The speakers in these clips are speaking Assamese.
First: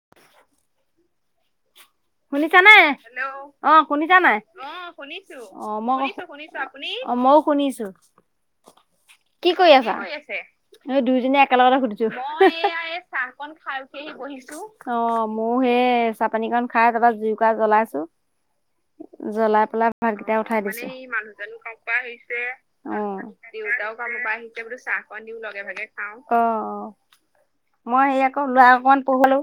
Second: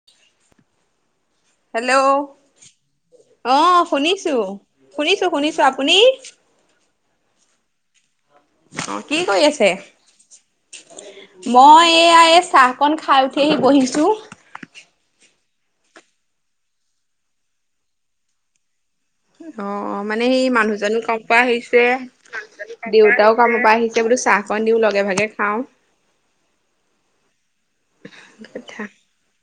[inaudible] শুনিছা নে? হেল্ল' অ', শুনিছা নাই? অ', শুনিছো অ', মই কো শুনিছ অ', মইও শুনিছোঁ। [inaudible] কি কৰি আছা? দুইজনীয়ে একেলগতে মই সুধিছোঁ। এইয়া এই চাহকন খাই উঠি অকন আহি খাই উঠি বহিছো। আহি বহিছোঁ। অ', ময়ো সেই চাহপানীকন খাই তাৰপৰা জুই কুৰা জ্বলাইছো। জ্বলাই পেলাই অ' মানে ভাতকেইটা সেই উঠাই দিছোঁ। মানুহজনো এই কামৰ মানুহ পৰা জন কামৰ আহিছে। পৰা আহিছে তাৰপিছত দেউতাও চাহ কন দিও লগে ভাগে খাওঁ। অ', - অ', মই সে আকৌ ল'ৰা কথা। অকণমান পঢ়ালো।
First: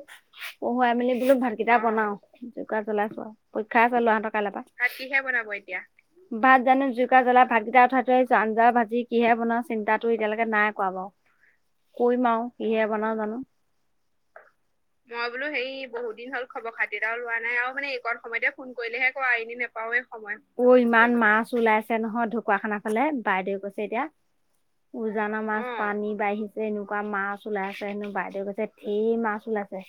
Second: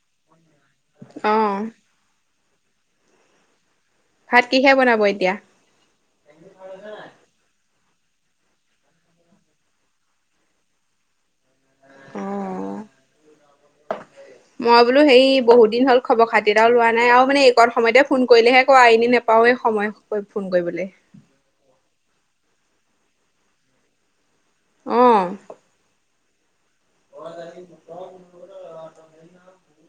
পঢ়ৱাই মেলি বোলো অ' ভাতকেইটা বনাও, চৌকা জ্বলাইছো আৰু। পৰীক্ষা আছে লৰাটোৰ কাইলৈৰ পৰা। ভাত কিহে বনাব এতিয়া? ভাত জানো জুইকুৰা জ্বলাই ভাতকেইটা উঠাই থৈ আহিছো আঞ্জা ভাজি কিহে বনাওঁ, চিন্তা এতিয়া লৈকে নাই কৰা বাৰু। কৰিম আৰু অ' কিহে বনাও জানো। মই বোলো সেই বহুত দিন হ'ল খবৰ এটা আৰু লোৱা নাই আৰু মানে এইকণ সময়তে ফোন কৰিলেহে কৰা এনে নেপাওৱে- সময়। অ', ইমান মাছ ওলাইছে ছে নহয় ঢকুৱাখানা ফালে বাইদেউ কৈছে এতিয়া, অ' উজানা মাছ পানী বাঢ়িছে। যে এনেকুৱা মাছ ওলাইছে হেনো বাইদেউ কৈছে ধেৰ মাছ ওলাইছে।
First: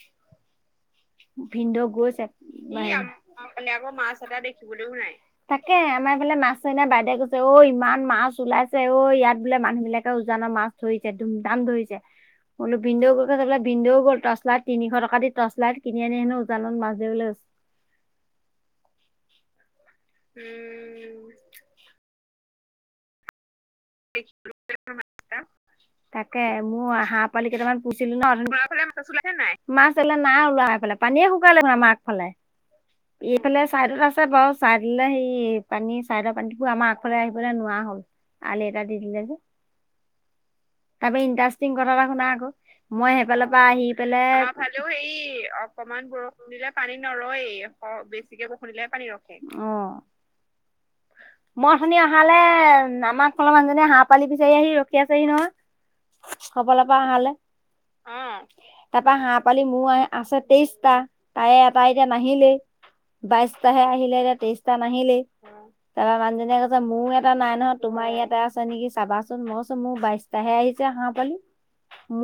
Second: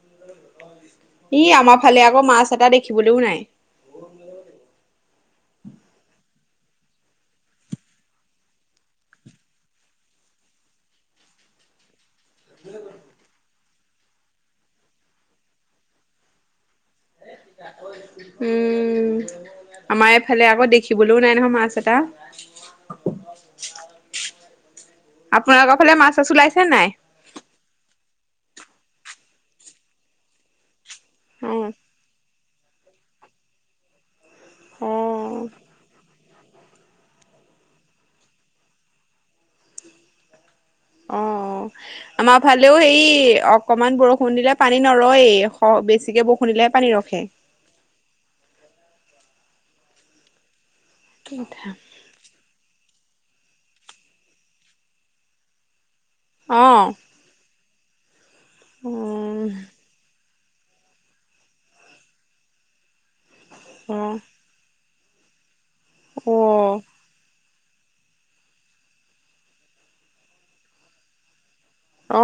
ই আমা ফালে আকৌ মাছ এটা দেখিবলৈও নাই। ইফালে আকৌ মাছ এটা দেখিবলৈও নাই। তাকে আমাৰ এইফালে মাছ নাই না বাইদেউ কৈছে ঐ ইমান মাছ ওলাইছে ঐ ইয়াত বোলে মানুহ বিলাকে উজানৰ মাছ। ধৰিছে ধুম ধাম ধৰিছে বোলো ভিনদেউ গল তাতে বোলে ভিনদেউ গ'ল টচ লাইট তিনিশ ট। কা দি টচ লাইট কিনি আনি হেনো উজানত মাছ ধৰিবলৈ গৈছে। উম আমাৰ এইফালে আকৌ দে। খিবলৈও নাই নহয় মাছ এটা। আপোনালোকৰ ফালে মাছ চাছ তাকে ওলাইছে মোৰ নাই। হাঁহ পোৱালি কেইটামান পুহিছিলো ন তোমাৰ ফালে মাছ চাছ ওলাইছে নাই মাছ এই ফালে নাই ওলোৱা পানীয়ে অ শুকালে দেখোন আমা। ফালে এইফালে চাইডত আছে বাৰু অ চাইডলে সেই পানী। চাইডৰ পানীবোৰ আমাৰ আগফালে আহিবলৈ নোৱা হ'ল। আলি এটা দি দিলে যে। তাৰপৰা অ ইন্টাৰেষ্টিং কথা এটা শুনা আমাৰ আকৌ ফালেও হেৰি মই সেইফালৰ পৰা আহি অকমান পেলাই। বৰষুণ দিলে আমাৰ পানী ফালেও সেই নৰয়েই অকমাণ বেছিকে বৰষ বৰষুণ তেতিয়া দিলেহে পানী ৰখে নৰৈয়েই। বেছিকে খুন্দিলেহে পানী ৰখে [unintelligible] অহ মই শুনীয়া ফালে আমাৰ ফালৰ মানুহজনীয়ে হাঁহ পোৱালি বিচাৰি আহি ৰখি আছেহি নহয়। অ ক ফাল পা হেৰালে উম তাপা পৰা হাঁহ উম পোৱালি মোৰ আছে তেইশ। টা তাৰে এটা এতিয়া নাহিলেই বাইশটাহে অ আহিলে এতিয়া তেইশটা। নাহিলেই হয় তাপা অ মানুহজনীয়ে কৈছে মোৰ এটা নাই নহয় তোমাৰ ইয়াত। তাতে আছে নেকি চাবাচোন মই কৈছো মোৰ বাইশটাহে আহিছে হাঁহ পোৱালি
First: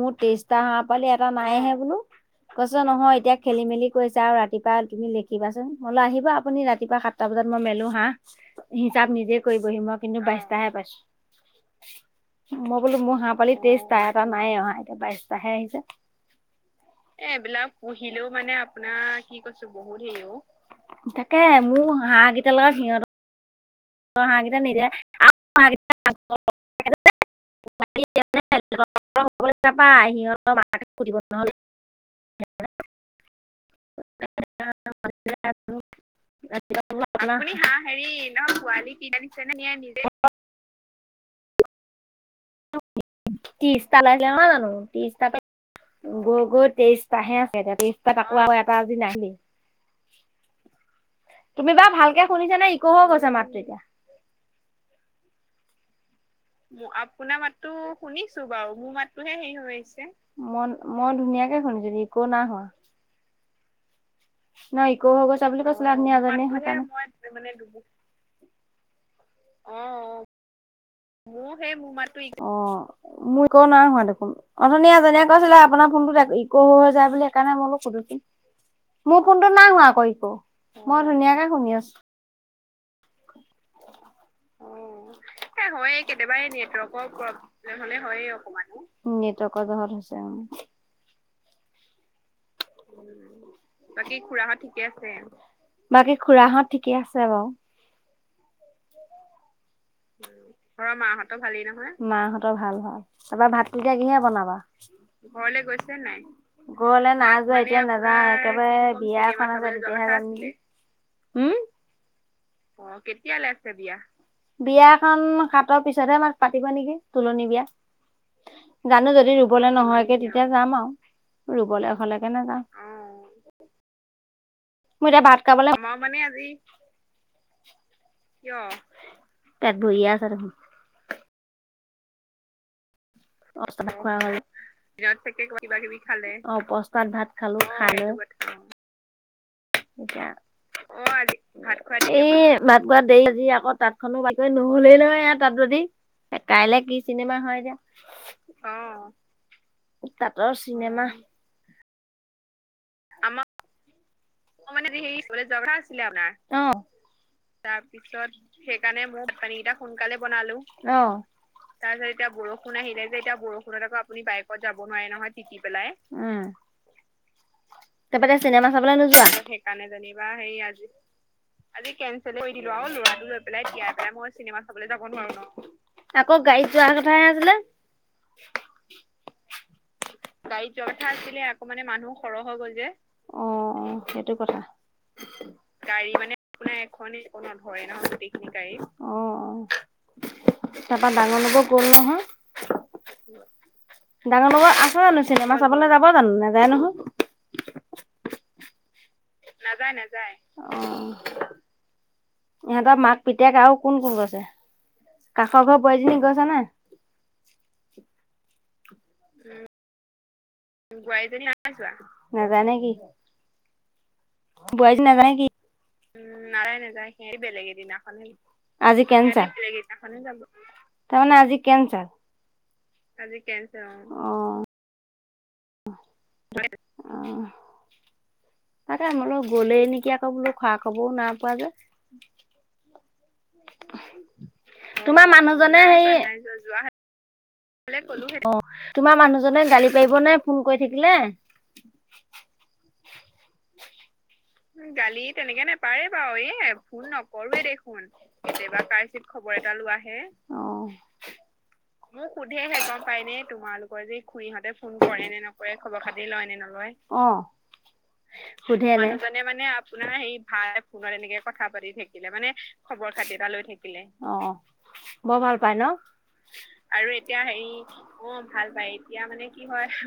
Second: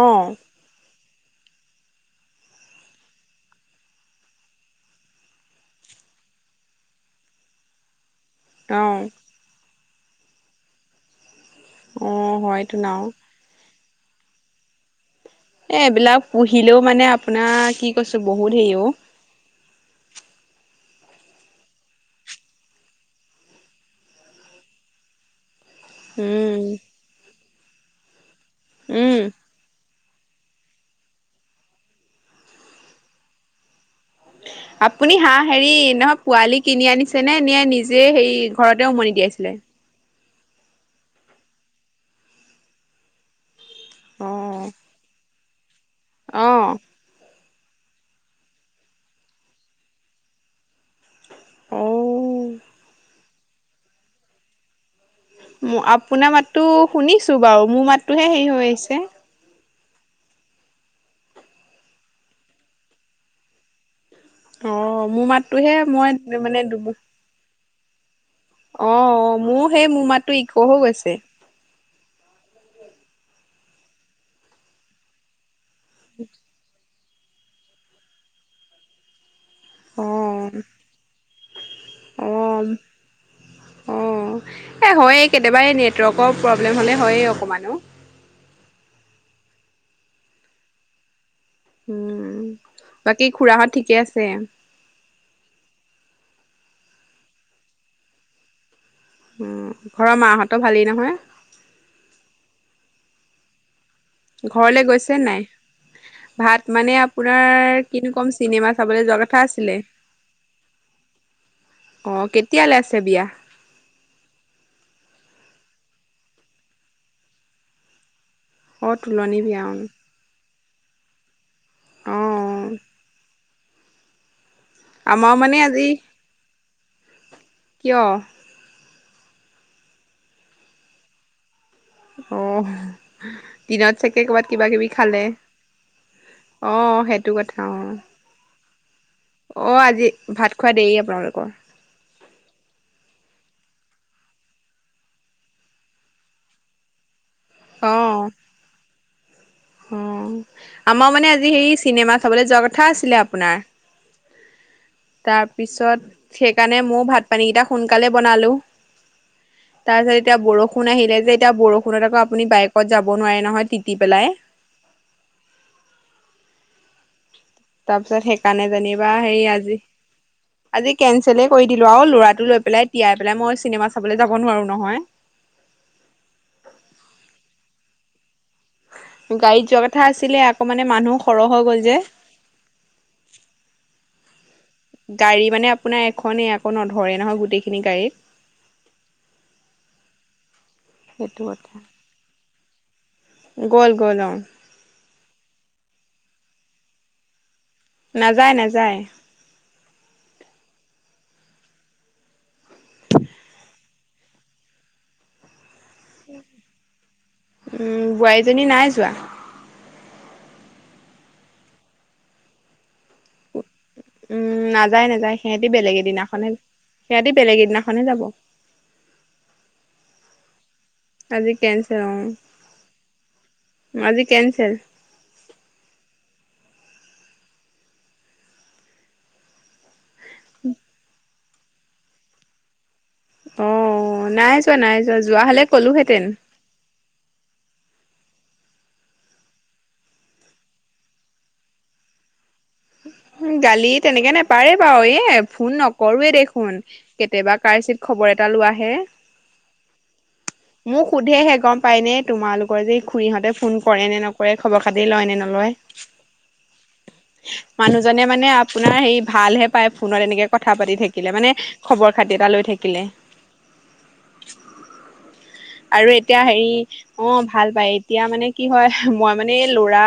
মোৰ তেইশটা হাঁ। পোৱালি এটা নাই হে বোলোঁ। কৈছে নহয় এতিয়া খেলি মেলি কৰিছে আও ৰাতিপুৱা তুমি লেখিবাচোন মই‌বোলো আহিবা আপুনি ৰাতিপুৱা সাত। টা বজাত মই মেলো হাঁহ অ হিচাপ নিজে কৰিবহি মই কিন্তু অহ বাইশটাহে পাইছোঁ। অ হয়তো মই ন বোলো মোৰ হাঁহ পোৱালি তেইশটা এটা নাই অহা এতিয়া বাইশ। এ এইবিলাক পুহিলেও মানে আপোনাৰ কি কৈছো বহুত হেৰি আও। কি কৈছে বহুত হেই অও তাকে মোৰ হাঁহ কেইটা লগত সিহঁত। আও হাঁহ নিজে আও হাঁহ কেইটা ক ক উম এজ। উম [unintelligible] এহ। আপুনি হাঁহ হেৰি নহয় পোৱালি কিনি আনিছে নে আপুনি নে নিজে হেৰি ঘৰতে উমনি দিয়াইছিলে। ত্ৰিশটা ওলাইছিলে নহয় জানো অ'। ত্ৰিশটা গৈ গৈ তেইশ। টাহে আছে এতিয়া। তেইশটো অহ তাকো এটা আজি নাহিলেই। তুমি বাও ভালকে শুনিছানে, ইক হৈ গৈছে মাতটো এতিয়া? মো, আপোনাৰ মাতটো শুনিছোঁ বাও মোৰ মাতটোহে হেৰি হৈ আহিছে। টো হে হেৰি হৈ আহিছে। মন, মই ধুনীয়াকে শুনিছোঁ ইক' নাই হোৱা। নাই, অ' ইক' হৈ মোৰ গৈছে বুলি মাতটোহে কৈছিলে আপুনি মই আগতে মানে বানী‌‌পানী‌‌য়ে হয় গোটেই মানে‌ ডুবো। অহ। মোৰ সেই মোৰ মাতটো ইক' হৈ গৈছে। মোৰ সেই মোৰ মাতটো ইক'। অহ'মোৰ ইক' নাই হোৱা দেখোন। অথনি এজনীয়ে কৈছিলে। আপোনাৰ ফোনটো যে ইক' হৈ হৈ যায় বুলি, সেইকাৰণে মই বোলো সুধিছো চোন। মো ফোনটো নাই হোৱা আকৌ ইক', মই ধুনীয়াকে শুনি আছোঁ। অম, অহ। এ, হয়েই কেতিয়াবা, এই নেটৱৰ্কৰ প্ৰব্লেম হ'লে হয়েই অকমান অ। হয়েই অকমান অ নেটৱৰ্কৰ যহত হৈছে, উম। উম, বাকী খুড়াহঁত ঠিকে আছে? ঠিকে আছে বাকী, খুড়াহঁত ঠিকেই আছে বাও। উম, ঘৰৰ মাহঁতৰ ভালেই নহয়? মাহঁতৰ ভাল ভাল। তাপা ভাতটো এতিয়া কিহে বনাবা? ঘৰলে গৈছে নাই? ঘৰলে গৈছেনে নাই? ভাত মানে ঘৰলে নাই যোৱা। আপোনাৰ এতিয়া কিনো ক'ম নাযাওঁ। চিনেমা একেবাৰে চাবলৈ যোৱা বিয়া কথা এখন আছিলে। [unintelligible] উম অ', কেতিয়ালে আছে বিয়া? [unintelligible] বিয়া? বিয়াখন সাতৰ পিছতহে আমাক পাতিব নিকি, তোলনী বিয়া। অ' জানো যদি তোলনি বিয়া ৰুবলে অ'। নহয়গে, তেতিয়া যাম আৰু, ৰুবলে হলেগে অ' নাযাওঁ। মোৰ এতিয়া আমাৰ ভাত মানে খাবলে, [unintelligible] আজি কিয়? পেট কিয়? ভৰিয়ে আছে দেখোন। অহ। [unintelligible] খোৱা হল, [unintelligible] কিবা-কিবি খালে? অ', বস্তাত ভাত সেইটো কথা খালোঁ। অ'। [inaudible] অ', আজি ভাত খোৱা দেৰি আপোনালোকৰ? এই ভাত খোৱা দেৰি আজি, আকৌ তাঁতখনো বাতি কৰি, নহলেই নহয় এয়া তাঁত বাতি। এ, কাইলে কি চিনেমা হয় এতিয়া, অ' অ', অ'। তাঁতৰ চিনেমা। আমাৰ মানে আজি হেৰি চিনেমা চাবলৈ যোৱা কথা আছিলে আপোনাৰ। তাৰপিছত, অ সেইকাৰণে ময়ো ভাত পানীকেইটা সোনকালে বনালোঁ। সেইকাৰণে ময়ো ভাত পানীকেইটা তাৰপিছত সোনকালে এতিয়া বনালোঁ। বৰষুণ আহিলে অ', যে এতিয়া চাৰে বৰষুণত আকৌ চাৰিটা আপুনি বাইকত যাব নোৱাৰে নহয় তিতি পেলাই। বাইকত যাব নোৱাৰে নহয় তিতি পেলাই। উম। তাৰপিছত তাপা এতিয়া সেইকাৰণে চিনেমা চাবলৈ যেনিবা নোযোৱা? হেৰি আজি সেইকাৰণে যেনিবা হেৰি আজি, কেনচেলেই কৰি দিলো আজি আৰু কেঞ্চেলে ল'ৰাটো কৰি লৈ দিম। পেলাই নোৱাৰো, তিয়াই ল'ৰাটো লৈ মই পেলাই চিনেমা তিয়াই চাবলৈ পেলাই, যাব মই নোৱাৰো চিনেমা চাবলৈ নহয়। যাব নোৱাৰো নহয়। আকৌ, গাড়ীত যোৱা কথাহে আছিলে। গাড়ীত যোৱা কথা আছিলে, আকৌ মানে মানুহ সৰহ হৈ গ'ল যে। অ', অ', সেইটো কথা। গাড়ী মানে আপোনাৰ এখনে আকৌ, নধৰে নহ নধৰে নহয় গোটেইখিনি গাড়ীত। অ', অ'। তাৰপা ডাঙৰ সেইটো নবৌ কথা। গ'ল নহয়? গ'ল গ'ল অ ডাঙৰ নবৌ আছে জানো? চিনেমা চাবলে যাব জানো, নাযায় নহয়? নাযায়, নাযায়। নাযায়, নাযায়। অ'। ইহঁতৰ মাক পিতেক আৰু কোন কোন গৈছে? কাষৰ ঘৰৰ বোৱাৰীজনী গৈছেনে নাই? উম, বোৱাৰীজনী নাই যোৱা। উম। নাযায় নেকি? উম বোৱাৰী নাযায় নাযায় নাজায় কি? সিহঁতি বেলেগ উম, এদিনাখনহে নাযায় নাযায় সিহটি বেলেগ এদিনাখন যাব। আজি কেনচেল, [unintelligible] যাব। তাৰ মানে আজি কেনচেল। আজি কেনচেল আজি অ'। অ'। কেনচেল অ'। তাকে মই বুলো গলেই নেকি আকৌ বোলো খা খবৰো নাই পোৱা যে। অ', নাই যোৱা, নাই যোৱা, যোৱা হলে কলোহেঁতেন। যোৱা [unintelligible] অ', তোমাৰ মানুহজনে গালি পাৰিব নে ফোন কৰি থাকিলে? গালি তেনেকে নে পাৰে বাৰু এ ফোন নকৰোৱে দেখোন কেতিয়াবা কাচিত খবৰ এটা লোৱা হে খবৰ এটা লোৱাহে সোধেহে গম পায়নে মোক সোধে তোমালোকৰ হে যে গম পাই ন খুৰীহঁতে ফোন কৰে তোমালোকৰ নে যে খুৰী নকৰে হতে খবৰ ফোন খাতি লয় কৰে নে নলয় নকৰে খবৰ খাতি লয় নে নলয় অ মানুহজনে মানে আপোনাৰ হেৰি মানে মানে ভালহে পায় আপোনাৰ ফোনত সেই এনেকে ভাই কথা পাতি ফোনত থাকিলে এনেকে মানে কথা পাতি খবৰ থাকিলে খাতি মানে এটা লৈ থাকিলে খবৰ খাতি এটা লৈ থাকিলে অ বৰ ভাল পাই ন আৰু এতিয়া হেৰি আৰু এতিয়া অ ভাল হেৰি পায় এতিয়া মানে কি হয় মই মানে এই ল'ৰা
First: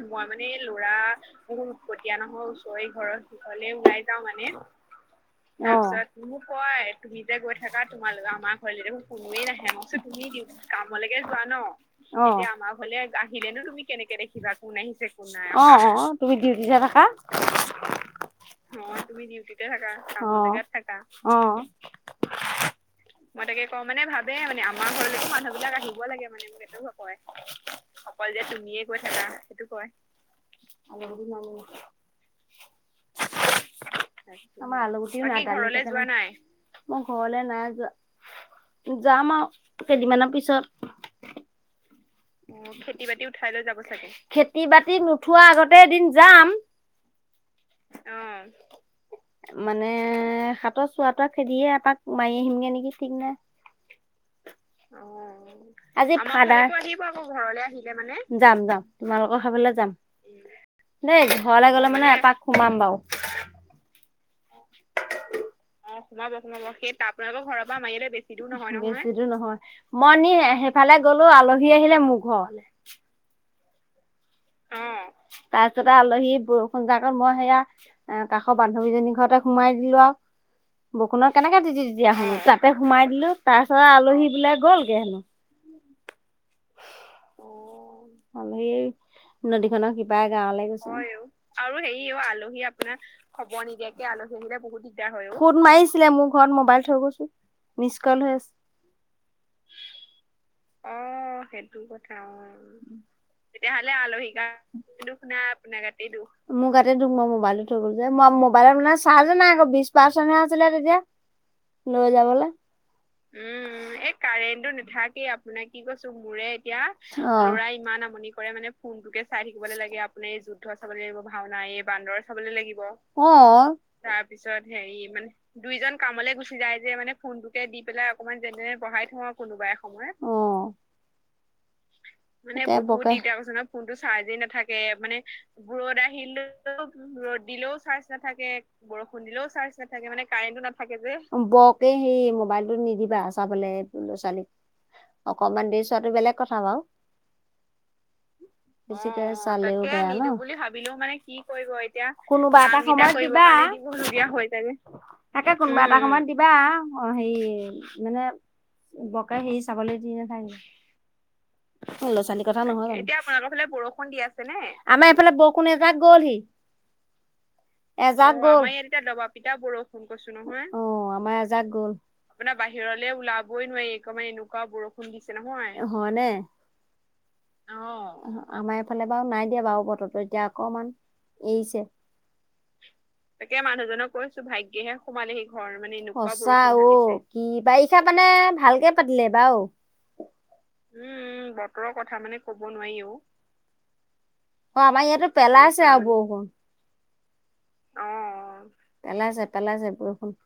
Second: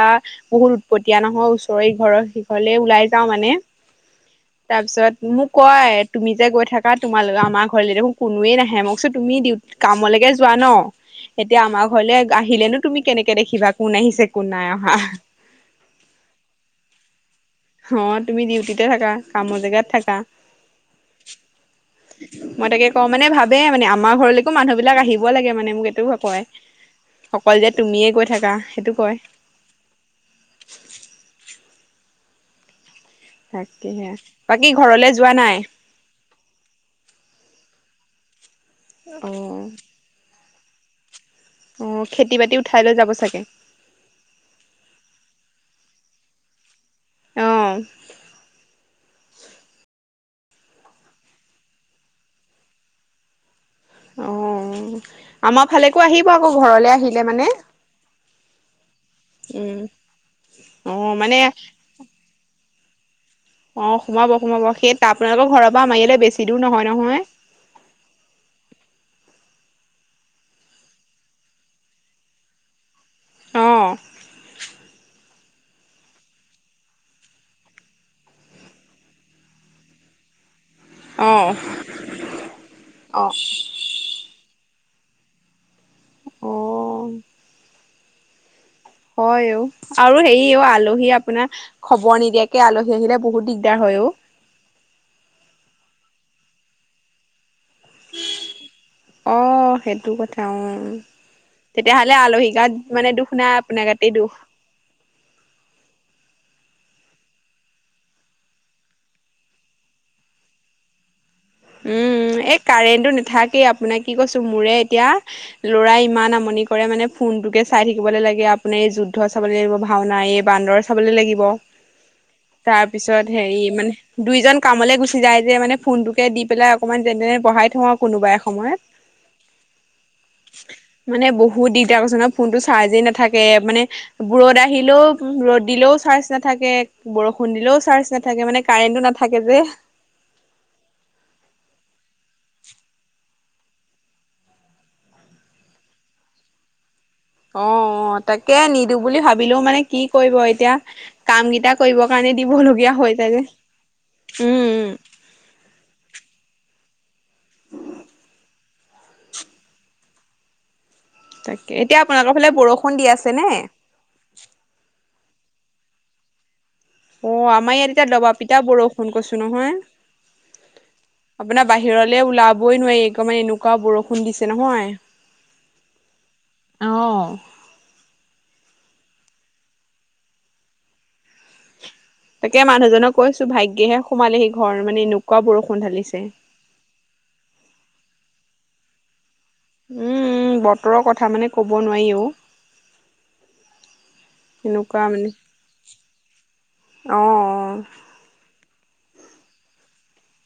বহুত উৎপতীয়া নহয় ওচৰে ঘৰৰ ঘৰলে ওলাই যাওঁ মানে লৈ যাও মানে তাৰপিছত মোক কয় তুমি যে গৈ থাকা তোমাৰ আমাৰ ঘৰলৈ কোনোৱে নাহে মই কৈছোঁ তুমি কামলৈকে যোৱা ন এতিয়া আমাৰ ঘৰলৈ এতিয়া আহিলে নো তুমি কেনেক কেনেকে দেখিবা কোন আহিছে কোন নাই অহা কোন অ অ তুমি ডিউটি তে থাকা অ তুমি ডিউটিতে থাকা কামৰ জেগাত থাকা অ' অ' মই তাকে কওঁ মানে ভাবে মানে আমাৰ ঘৰলৈকো মানুহ বিলাক আহিব লাগে মানে মোক এইটো কয় এইটো কয়। অকল যে তুমিযে গৈ সেইটো কয়। আৰু দি নান [unintelligible] তাকেহে বাকী আমাৰ ঘৰলে আলুগুটিও যোৱা দালি নাই? মই ঘৰলে নাই যোৱা অ যাম আৰু কেইদিন মান পিছত অ খেতি বাতি উঠাই লৈ যাব চাগে যাব চাগে খেতি বাতি নথোৱাৰ আগতে এদিন যাম অ অ মানে হাতৰ চোৱা তোৱা খেদিয়ে আপাক মাৰি আহিমগে নেকি ঠিক নাই। অ আমাৰ ফালেকো আহিব আকৌ ঘৰলে আহিলে মানে ঘৰলৈ আহিলে মানে যাম যাম তোমালোকৰ ঘৰলৈ উম যাম অ দেই মানে ঘৰ ঘৰলে গলে মানে এপাক সোমাম বাৰু। অ সোমাব সোমাব সেই আপোনালোকৰ ঘৰৰ পৰা মাৰিলে বেছি দূৰ নহয় নহয় ঘৰ পৰা মাৰিলে বেছি দূৰ নহয় মই নি সেইফালে গলো আলহী আহিলে মোৰ ঘৰলৈ অঁ তাৰপিছতে আলহী বৰষুণ জাকত মই সেয়া কাষৰ বান্ধৱীজনী ঘৰতে সোমাই দিলো আৰু বৰষুণত অ কেনেকে তিতি তিতি আহো তাতে সোমাই অ তাৰ তাৰপিছত আলহী বিলাক গল গে হেনো অ সমিৰ হয় অ, আৰু হেৰি অ, আলহী আপোনাৰ খবৰ নিদিয়াকে আলহী আহিলে বহুত দিগদাৰ হয় অ, লে বহুত দিগদাৰ হয় অ, ফোন মাৰিছিলে মোৰ ঘৰত মবাইল থৈ গৈছো মিচ কল হৈ আছে। অ, সেইটো কথা অ, তেতিয়াহ'লে আলহী গাত মানে দুখ নাই আপোনাৰ তেতিয়াহ'লে গাতেই আলহী দুখ গাত মানে দুখ নাই আপোনাৰ গাতেই মোৰ গাতে দুখ মই মোবাইলত থৈ গলো যে মই মোবাইলত মানে চাৰ্জো নাই আকৌ বিশ পাৰ্চেন্টহে আছিলে তেতিয়া। [unintelligible] লৈ উম উ, যাবলে এই কাৰেণ্টটো নাথাকেই আপোনাক কি কৈছো মোৰে এতিয়া ল'ৰাই ইমান আমনি কৰে মানে ফোনটোকে চাই থাকিবলে লাগে। কৰে মানে আপোনাৰ এই যুদ্ধ ফোনটোকে চাই চাবলৈ লাগিব থাকিবলৈ লাগে ভাওনা আপোনাৰ এই যুদ্ধ বান্দৰ চাবলে চাবলৈ লাগিব ভাওনা এই বান্দৰ চাবলৈ লাগি গিব, তাৰ পিছত অ অ হেৰি অ, মানে দুইজন তাৰপিছত কামলে হেৰি গুচি মানে যায় যে দুইজন কাষত ফোনটোকে মলে দি গুচি পেলাই যায় যে অকমান মানে যেনে ফোন তেনে টোকে বঢ়াই দি থওঁ আৰু পেলাই কোনোবা অকমান যেন তেনে সময়ত বহাই থওঁ আৰু কোনোবা এসময়ত। মানে বহুত দিগদাৰ কৈছো নহয় ফোনটোত তাকে চাৰ্জে বকে নেথাকে। কে মানে এ এ ৰ'দ আহিলেও উম ৰ'দ দিলেও চাৰ্জ নাথাকে বৰষুণ দিলেও চাৰ্জ নাথাকে মানে কাৰেণ্টটো নাথাকে যে। সঁচাকে মানে কাৰেণ্টো নাথাকে যে বৰকে সেই মোবাইল টো নিদিবা চাবলে ল'-ছোৱালীক। অকণমান দেৰি চোৱাটো বেলেগ কথা বাৰু। অ অ অ অ আ। তাকে নিদো বুলি বেছিকে ভাবিলেও চালেও মানে কি বেয়া কৰিব ন এতিয়া কাম কেইটা কৰিবৰ কাৰণে দিব লগীয়া হৈ যায় যে। দিবলগীয়া হৈ যায় যে উম উম তাকে কোনোবা এটা সময়ত দিবা অ, হেৰি মানে বৰকে হেৰি চাবলৈ দি নেথাকিবা। তাকে এতিয়া আপোনালোকৰ ফালে বৰষুণ দি আছে নে? বৰষুণ দি আছে নে? আমাৰ এইফালে বৰষুণ এজাক গ'লহি। অ, আমাৰ ইয়াত এতিয়া অ', দবা পিতা বৰষুণ কৈছো নহয়। অ আমাৰ এজাক আপোনাৰ গ'ল বাহিৰলৈ ওলাবই নোৱাৰি একদমে মানে এনেকুৱা বৰষুণ দিছে নহয়। আহ অ অ। অ, আমাৰ এইফালে বাৰু নাই দিয়া বাৰু বতৰটো এতিয়া অকমান এৰিছে। তাকে মানুহজনক কৈছো ভাগ্যেহে সোমালেহি ঘৰ মানে এনেকুৱা বৰষুণ ঢালিছে। সঁচা অ' অ' কি বাৰিষা মানে ভালকে পাতিলে এইবাৰ অ। উম-উম, বতৰৰ কথা মানে ক'ব নোৱাৰি অ'। নোৱাৰি অ'। অ, এনেকুৱা আমাৰ মানে ইয়াতো পেলাইছে আৰু বৰষুণ। অ', অ'। অ অ, পেলাইছে-পেলাইছে বৰষুণ।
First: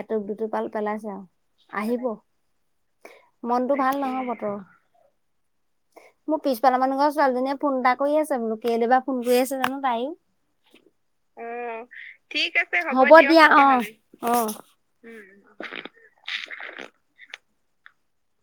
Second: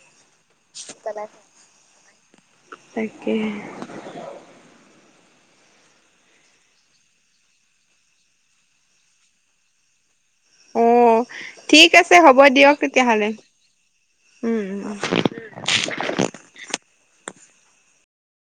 এটোপ দুটোপাল পেলাইছে আৰু আহিব তাকে মনটো ভাল নহয় বতৰৰ। মোৰ পিছফালৰ মানুহ ঘৰৰ ছোৱালীজনীয়ে ফোন এটা কৰি আছে বোলো কেলে বা ফোন কৰি আছে জানো তাইও। অ', উম উ, ঠিক আছে হ'ব ঠিক দিয়ক আছে হ'ব তেতিয়াহ'লে দিয়া অ অ উম।